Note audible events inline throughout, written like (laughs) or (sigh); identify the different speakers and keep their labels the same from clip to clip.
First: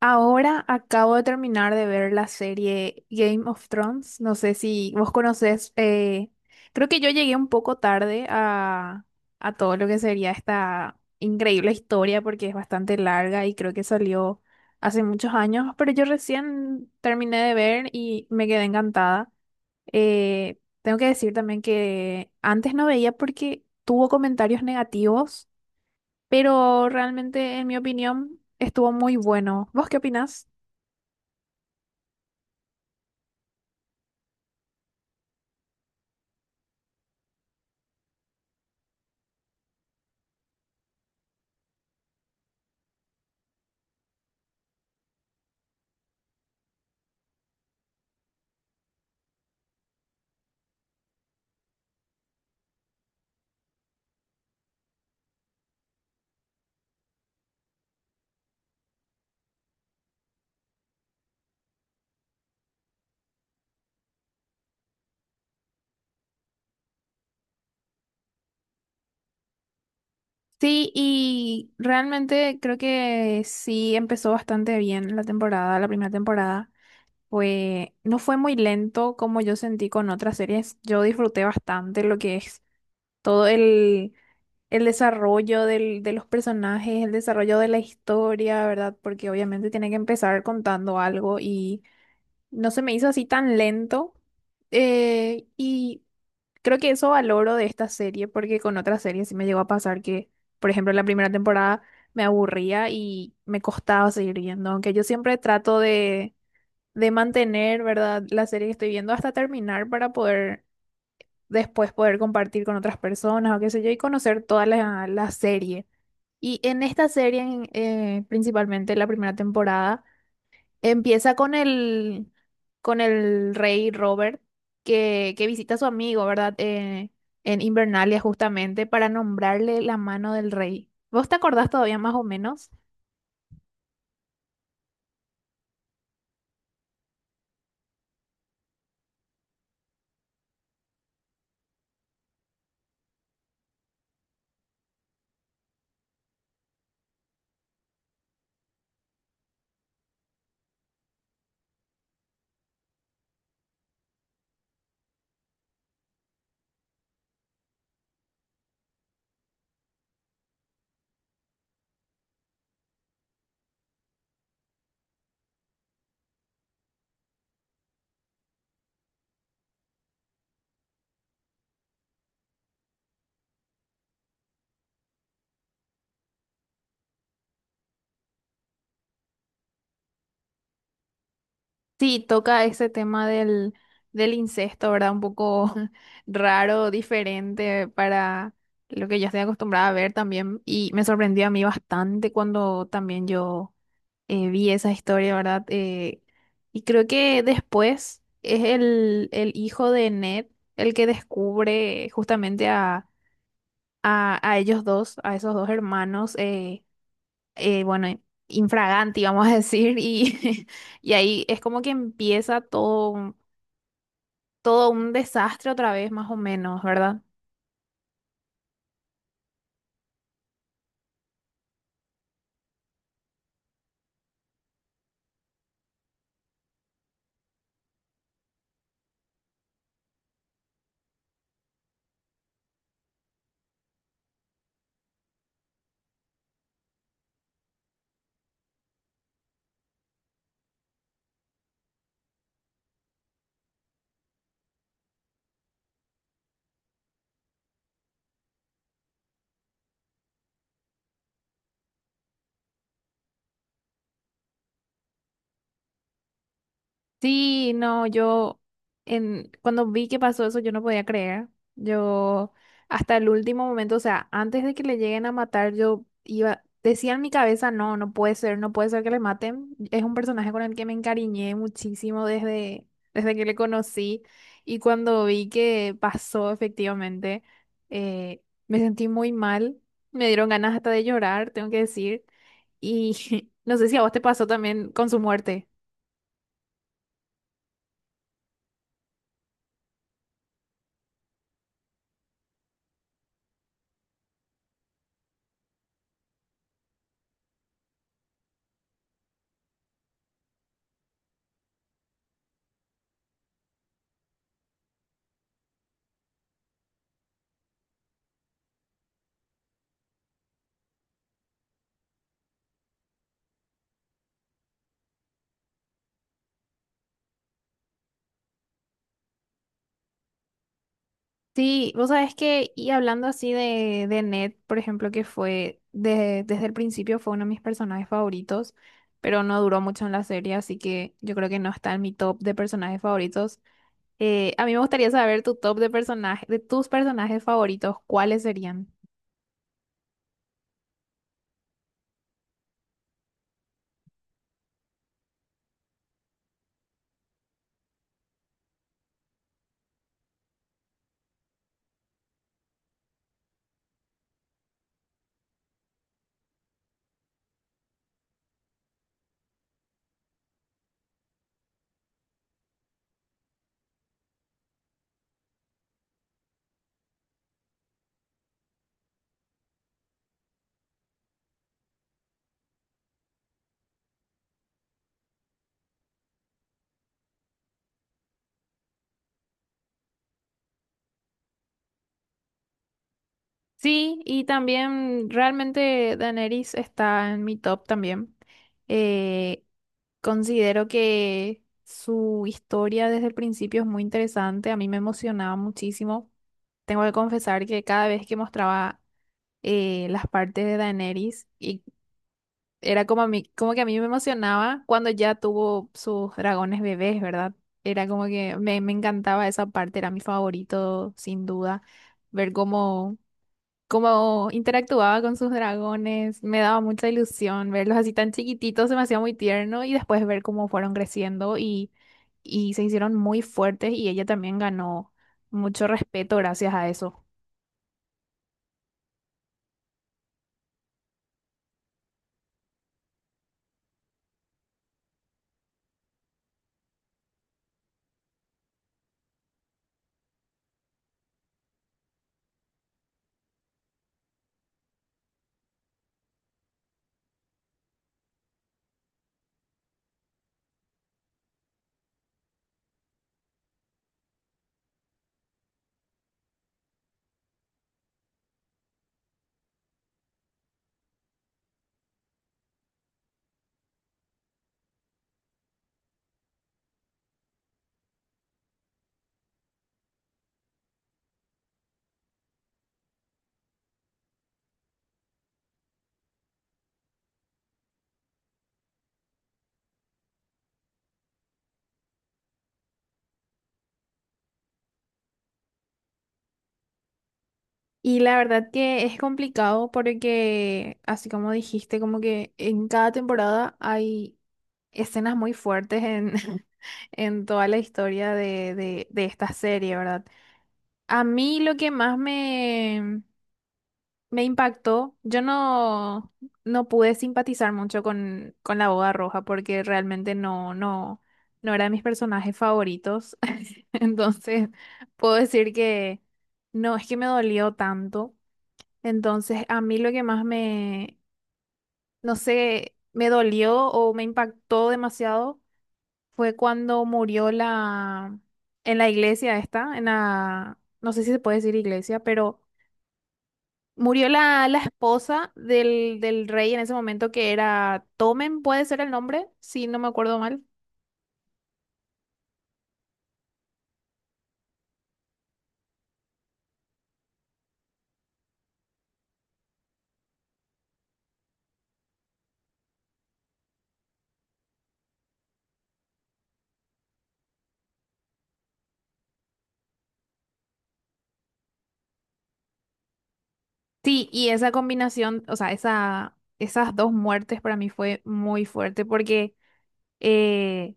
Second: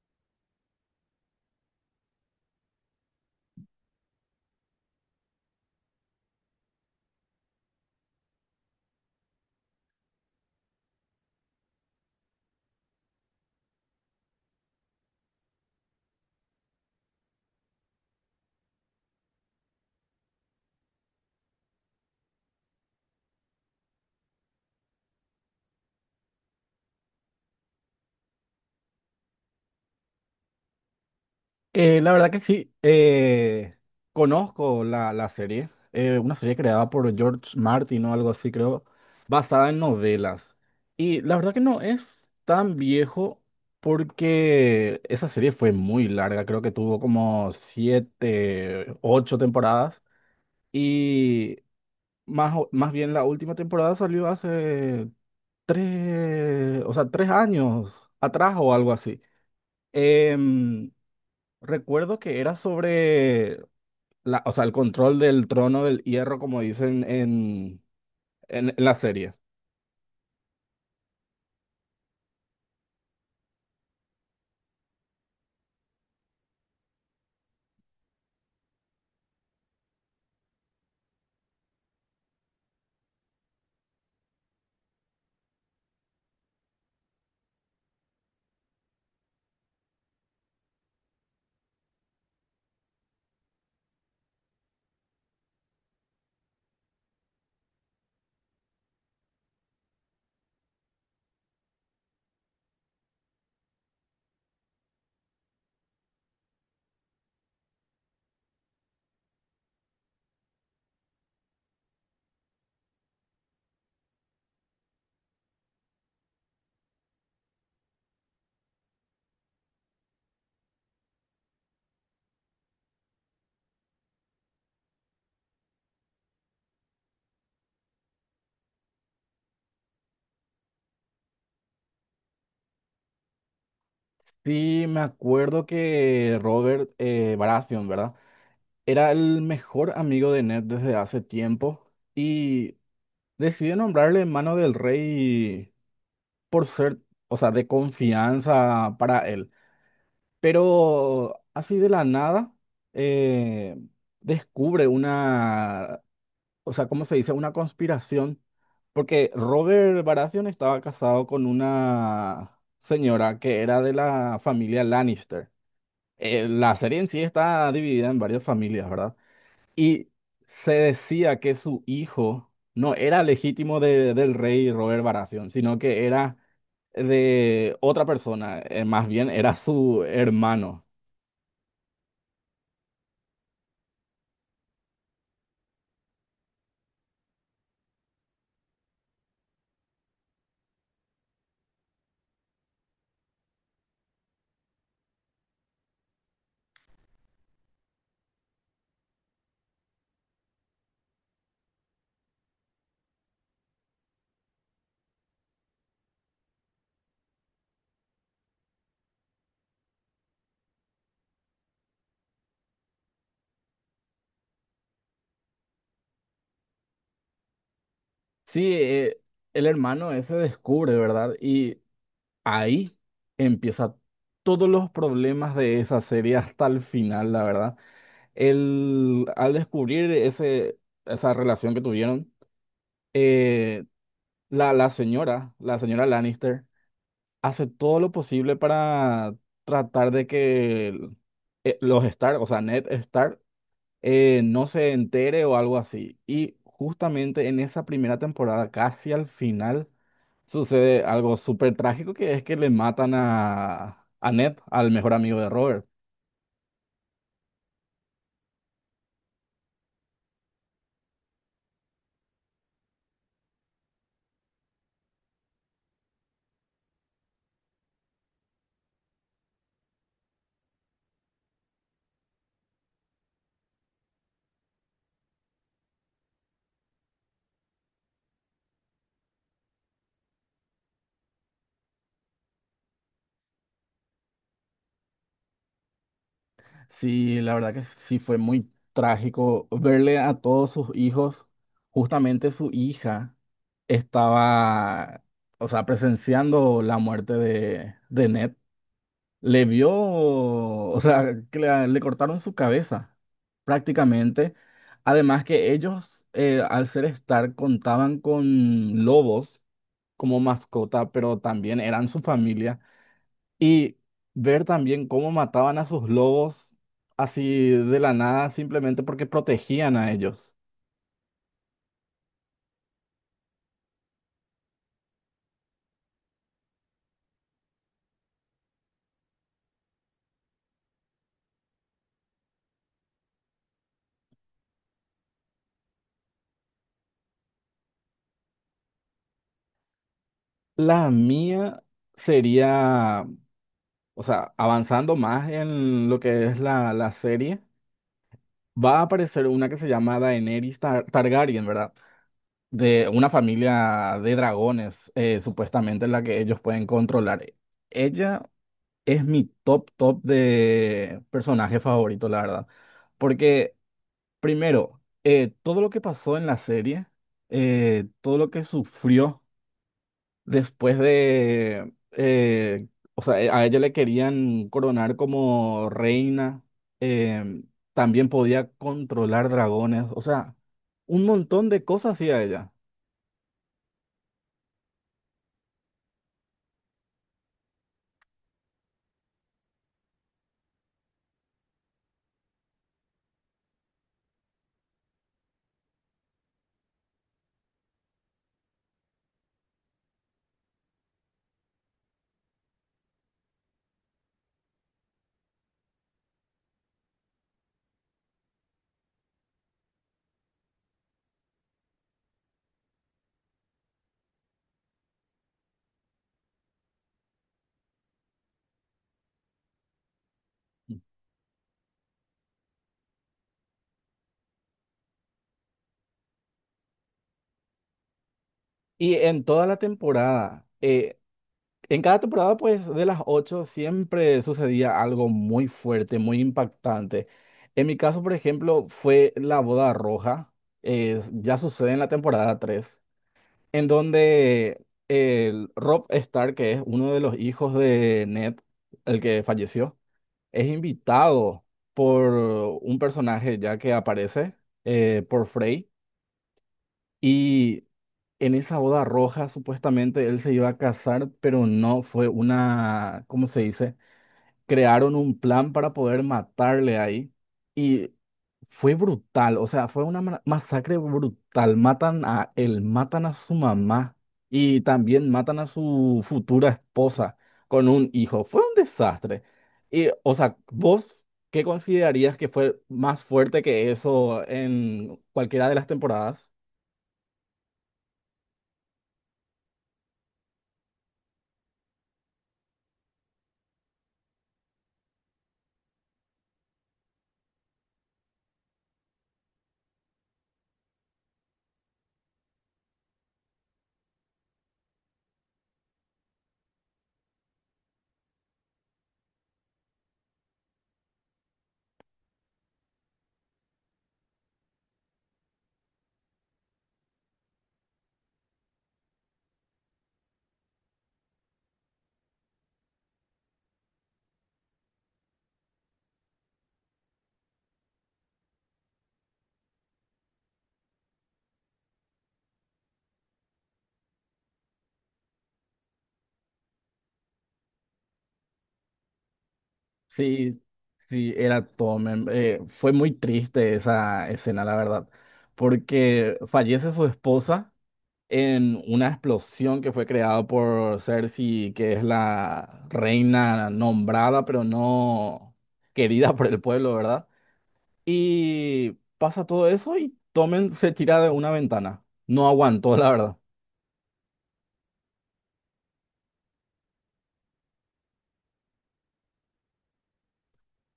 Speaker 1: Ahora acabo de terminar de ver la serie Game of Thrones. No sé si vos conocés, creo que yo llegué un poco tarde a todo lo que sería esta increíble historia porque es bastante larga y creo que salió hace muchos años, pero yo recién terminé de ver y me quedé encantada. Tengo que decir también que antes no veía porque tuvo comentarios negativos, pero realmente en mi opinión estuvo muy bueno. ¿Vos qué opinás?
Speaker 2: La verdad que sí, conozco la serie, una serie creada por George Martin o algo así, creo, basada en novelas. Y la verdad que no es tan viejo porque esa serie fue muy larga, creo que tuvo como siete, ocho temporadas y más, más bien la última temporada salió hace tres, o sea, 3 años atrás o algo así. Em, Recuerdo que era sobre o sea, el control del trono del hierro, como dicen en la serie.
Speaker 1: Sí, y realmente creo que sí empezó bastante bien la temporada, la primera temporada. No fue muy lento como yo sentí con otras series. Yo disfruté bastante lo que es todo el, el desarrollo de los personajes, el desarrollo de la historia, ¿verdad? Porque obviamente tiene que empezar contando algo y no se me hizo así tan lento. Eh, y Creo que eso valoro de esta serie, porque con otras series sí me llegó a pasar que, por ejemplo, la primera temporada me aburría y me costaba seguir viendo, aunque yo siempre trato de mantener, ¿verdad?, la serie que estoy viendo hasta terminar para poder después poder compartir con otras personas o qué sé yo y conocer toda la serie. Y en esta serie, principalmente la primera temporada, empieza con el rey Robert que visita a su amigo, ¿verdad? En Invernalia justamente para nombrarle la mano del rey. ¿Vos te acordás todavía más o menos?
Speaker 2: Sí, me acuerdo que Robert Baratheon, ¿verdad? Era el mejor amigo de Ned desde hace tiempo y decide nombrarle mano del rey por ser, o sea, de confianza para él. Pero así de la nada, eh, descubre una o sea, ¿cómo se dice? Una conspiración, porque Robert Baratheon estaba casado con una señora que era de la familia Lannister. La serie en sí está dividida en varias familias, ¿verdad? Y se decía que su hijo no era legítimo del rey Robert Baratheon, sino que era de otra persona, más bien era su hermano.
Speaker 1: Sí, toca ese tema del incesto, ¿verdad? Un poco (laughs) raro, diferente para lo que yo estoy acostumbrada a ver también. Y me sorprendió a mí bastante cuando también yo vi esa historia, ¿verdad? Y creo que después es el hijo de Ned el que descubre justamente a ellos dos, a esos dos hermanos. Bueno, infraganti, vamos a decir, y, (laughs) y ahí es como que empieza todo, todo un desastre otra vez, más o menos, ¿verdad?
Speaker 2: Sí, el hermano ese descubre, ¿verdad? Y ahí empieza todos los problemas de esa serie hasta el final, la verdad. El, al descubrir ese, esa relación que tuvieron, eh, la señora Lannister, hace todo lo posible para tratar de que los Stark, o sea, Ned Stark, no se entere o algo así. Y justamente en esa primera temporada, casi al final sucede algo súper trágico que es que le matan a Ned, al mejor amigo de Robert.
Speaker 1: Sí, no, yo cuando vi que pasó eso, yo no podía creer. Yo hasta el último momento, o sea, antes de que le lleguen a matar, yo iba, decía en mi cabeza, no, no puede ser, no puede ser que le maten. Es un personaje con el que me encariñé muchísimo desde que le conocí. Y cuando vi que pasó efectivamente, eh, me sentí muy mal. Me dieron ganas hasta de llorar, tengo que decir. Y (laughs) no sé si a vos te pasó también con su muerte.
Speaker 2: Sí, la verdad que sí fue muy trágico verle a todos sus hijos, justamente su hija estaba, o sea, presenciando la muerte de Ned. Le vio, o sea, que le cortaron su cabeza prácticamente. Además que ellos, al ser Stark, contaban con lobos como mascota, pero también eran su familia. Y ver también cómo mataban a sus lobos así de la nada, simplemente porque protegían a ellos.
Speaker 1: Sí, vos sabés que, y hablando así de Ned, por ejemplo, que fue desde el principio fue uno de mis personajes favoritos, pero no duró mucho en la serie, así que yo creo que no está en mi top de personajes favoritos. A mí me gustaría saber tu top de personajes, de tus personajes favoritos, ¿cuáles serían?
Speaker 2: La mía sería, o sea, avanzando más en lo que es la serie. Va a aparecer una que se llama Daenerys Targaryen, ¿verdad? De una familia de dragones, supuestamente en la que ellos pueden controlar. Ella es mi top, top de personaje favorito, la verdad. Porque, primero, todo lo que pasó en la serie, todo lo que sufrió después de, o sea, a ella le querían coronar como reina, eh, también podía controlar dragones, o sea, un montón de cosas hacía ella.
Speaker 1: Sí, y también realmente Daenerys está en mi top también. Eh, Considero que su historia desde el principio es muy interesante, a mí me emocionaba muchísimo. Tengo que confesar que cada vez que mostraba las partes de Daenerys, era como, a mí, como que a mí me emocionaba cuando ya tuvo sus dragones bebés, ¿verdad? Era como que me encantaba esa parte, era mi favorito, sin duda, ver cómo... Como interactuaba con sus dragones, me daba mucha ilusión verlos así tan chiquititos, se me hacía muy tierno y después ver cómo fueron creciendo y se hicieron muy fuertes y ella también ganó mucho respeto gracias a eso.
Speaker 2: Y en toda la temporada, en cada temporada, pues de las ocho, siempre sucedía algo muy fuerte, muy impactante. En mi caso, por ejemplo, fue la boda roja, ya sucede en la temporada 3 en donde el Rob Stark, que es uno de los hijos de Ned, el que falleció, es invitado por un personaje ya que aparece, por Frey, y en esa boda roja supuestamente él se iba a casar, pero no fue una, ¿cómo se dice? Crearon un plan para poder matarle ahí y fue brutal, o sea, fue una masacre brutal. Matan a él, matan a su mamá y también matan a su futura esposa con un hijo. Fue un desastre. Y, o sea, ¿vos qué considerarías que fue más fuerte que eso en cualquiera de las temporadas?
Speaker 1: Y la verdad que es complicado porque, así como dijiste, como que en cada temporada hay escenas muy fuertes en, (laughs) en toda la historia de esta serie, ¿verdad? A mí lo que más me Me impactó. Yo no, No pude simpatizar mucho con la boda roja porque realmente no era de mis personajes favoritos. (laughs) Entonces, puedo decir que no, es que me dolió tanto. Entonces, a mí lo que más no sé, me dolió o me impactó demasiado fue cuando murió en la iglesia esta, en la, no sé si se puede decir iglesia, pero murió la esposa del rey en ese momento que era Tomen, puede ser el nombre, si no me acuerdo mal.
Speaker 2: Sí, sí, era Tommen. Fue muy triste esa escena, la verdad, porque fallece su esposa en una explosión que fue creada por Cersei, que es la reina nombrada, pero no querida por el pueblo, ¿verdad? Y pasa todo eso y Tommen se tira de una ventana. No aguantó, la verdad.
Speaker 1: Sí, y esa combinación, o sea, esa, esas dos muertes para mí fue muy fuerte porque eh,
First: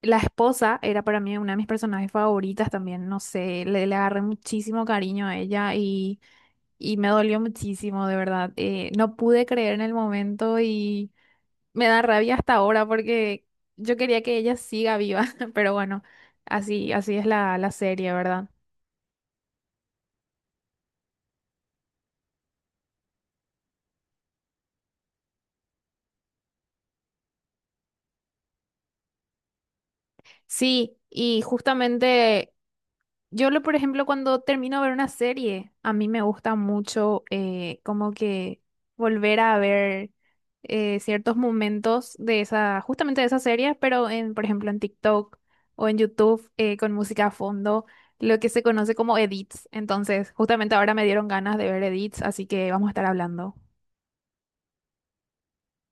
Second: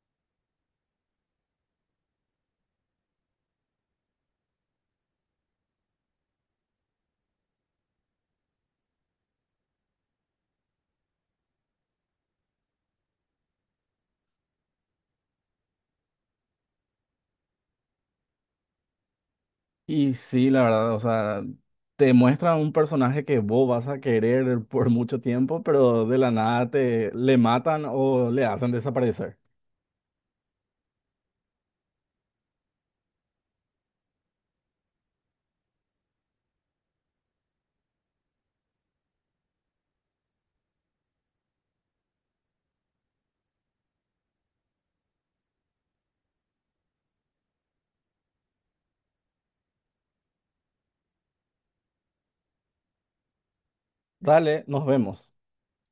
Speaker 1: la esposa era para mí una de mis personajes favoritas también, no sé, le agarré muchísimo cariño a ella y me dolió muchísimo, de verdad. No pude creer en el momento y... Me da rabia hasta ahora porque yo quería que ella siga viva, (laughs) pero bueno, así, así es la serie, ¿verdad?
Speaker 2: Y sí, la verdad, o sea, te muestran un personaje que vos vas a querer por mucho tiempo, pero de la nada te le matan o le hacen desaparecer.
Speaker 1: Sí, y justamente por ejemplo, cuando termino de ver una serie, a mí me gusta mucho como que volver a ver ciertos momentos de esa, justamente de esa serie, pero en, por ejemplo, en TikTok o en YouTube con música a fondo lo que se conoce como edits. Entonces, justamente ahora me dieron ganas de ver edits, así que vamos a estar hablando.
Speaker 2: Dale, nos vemos.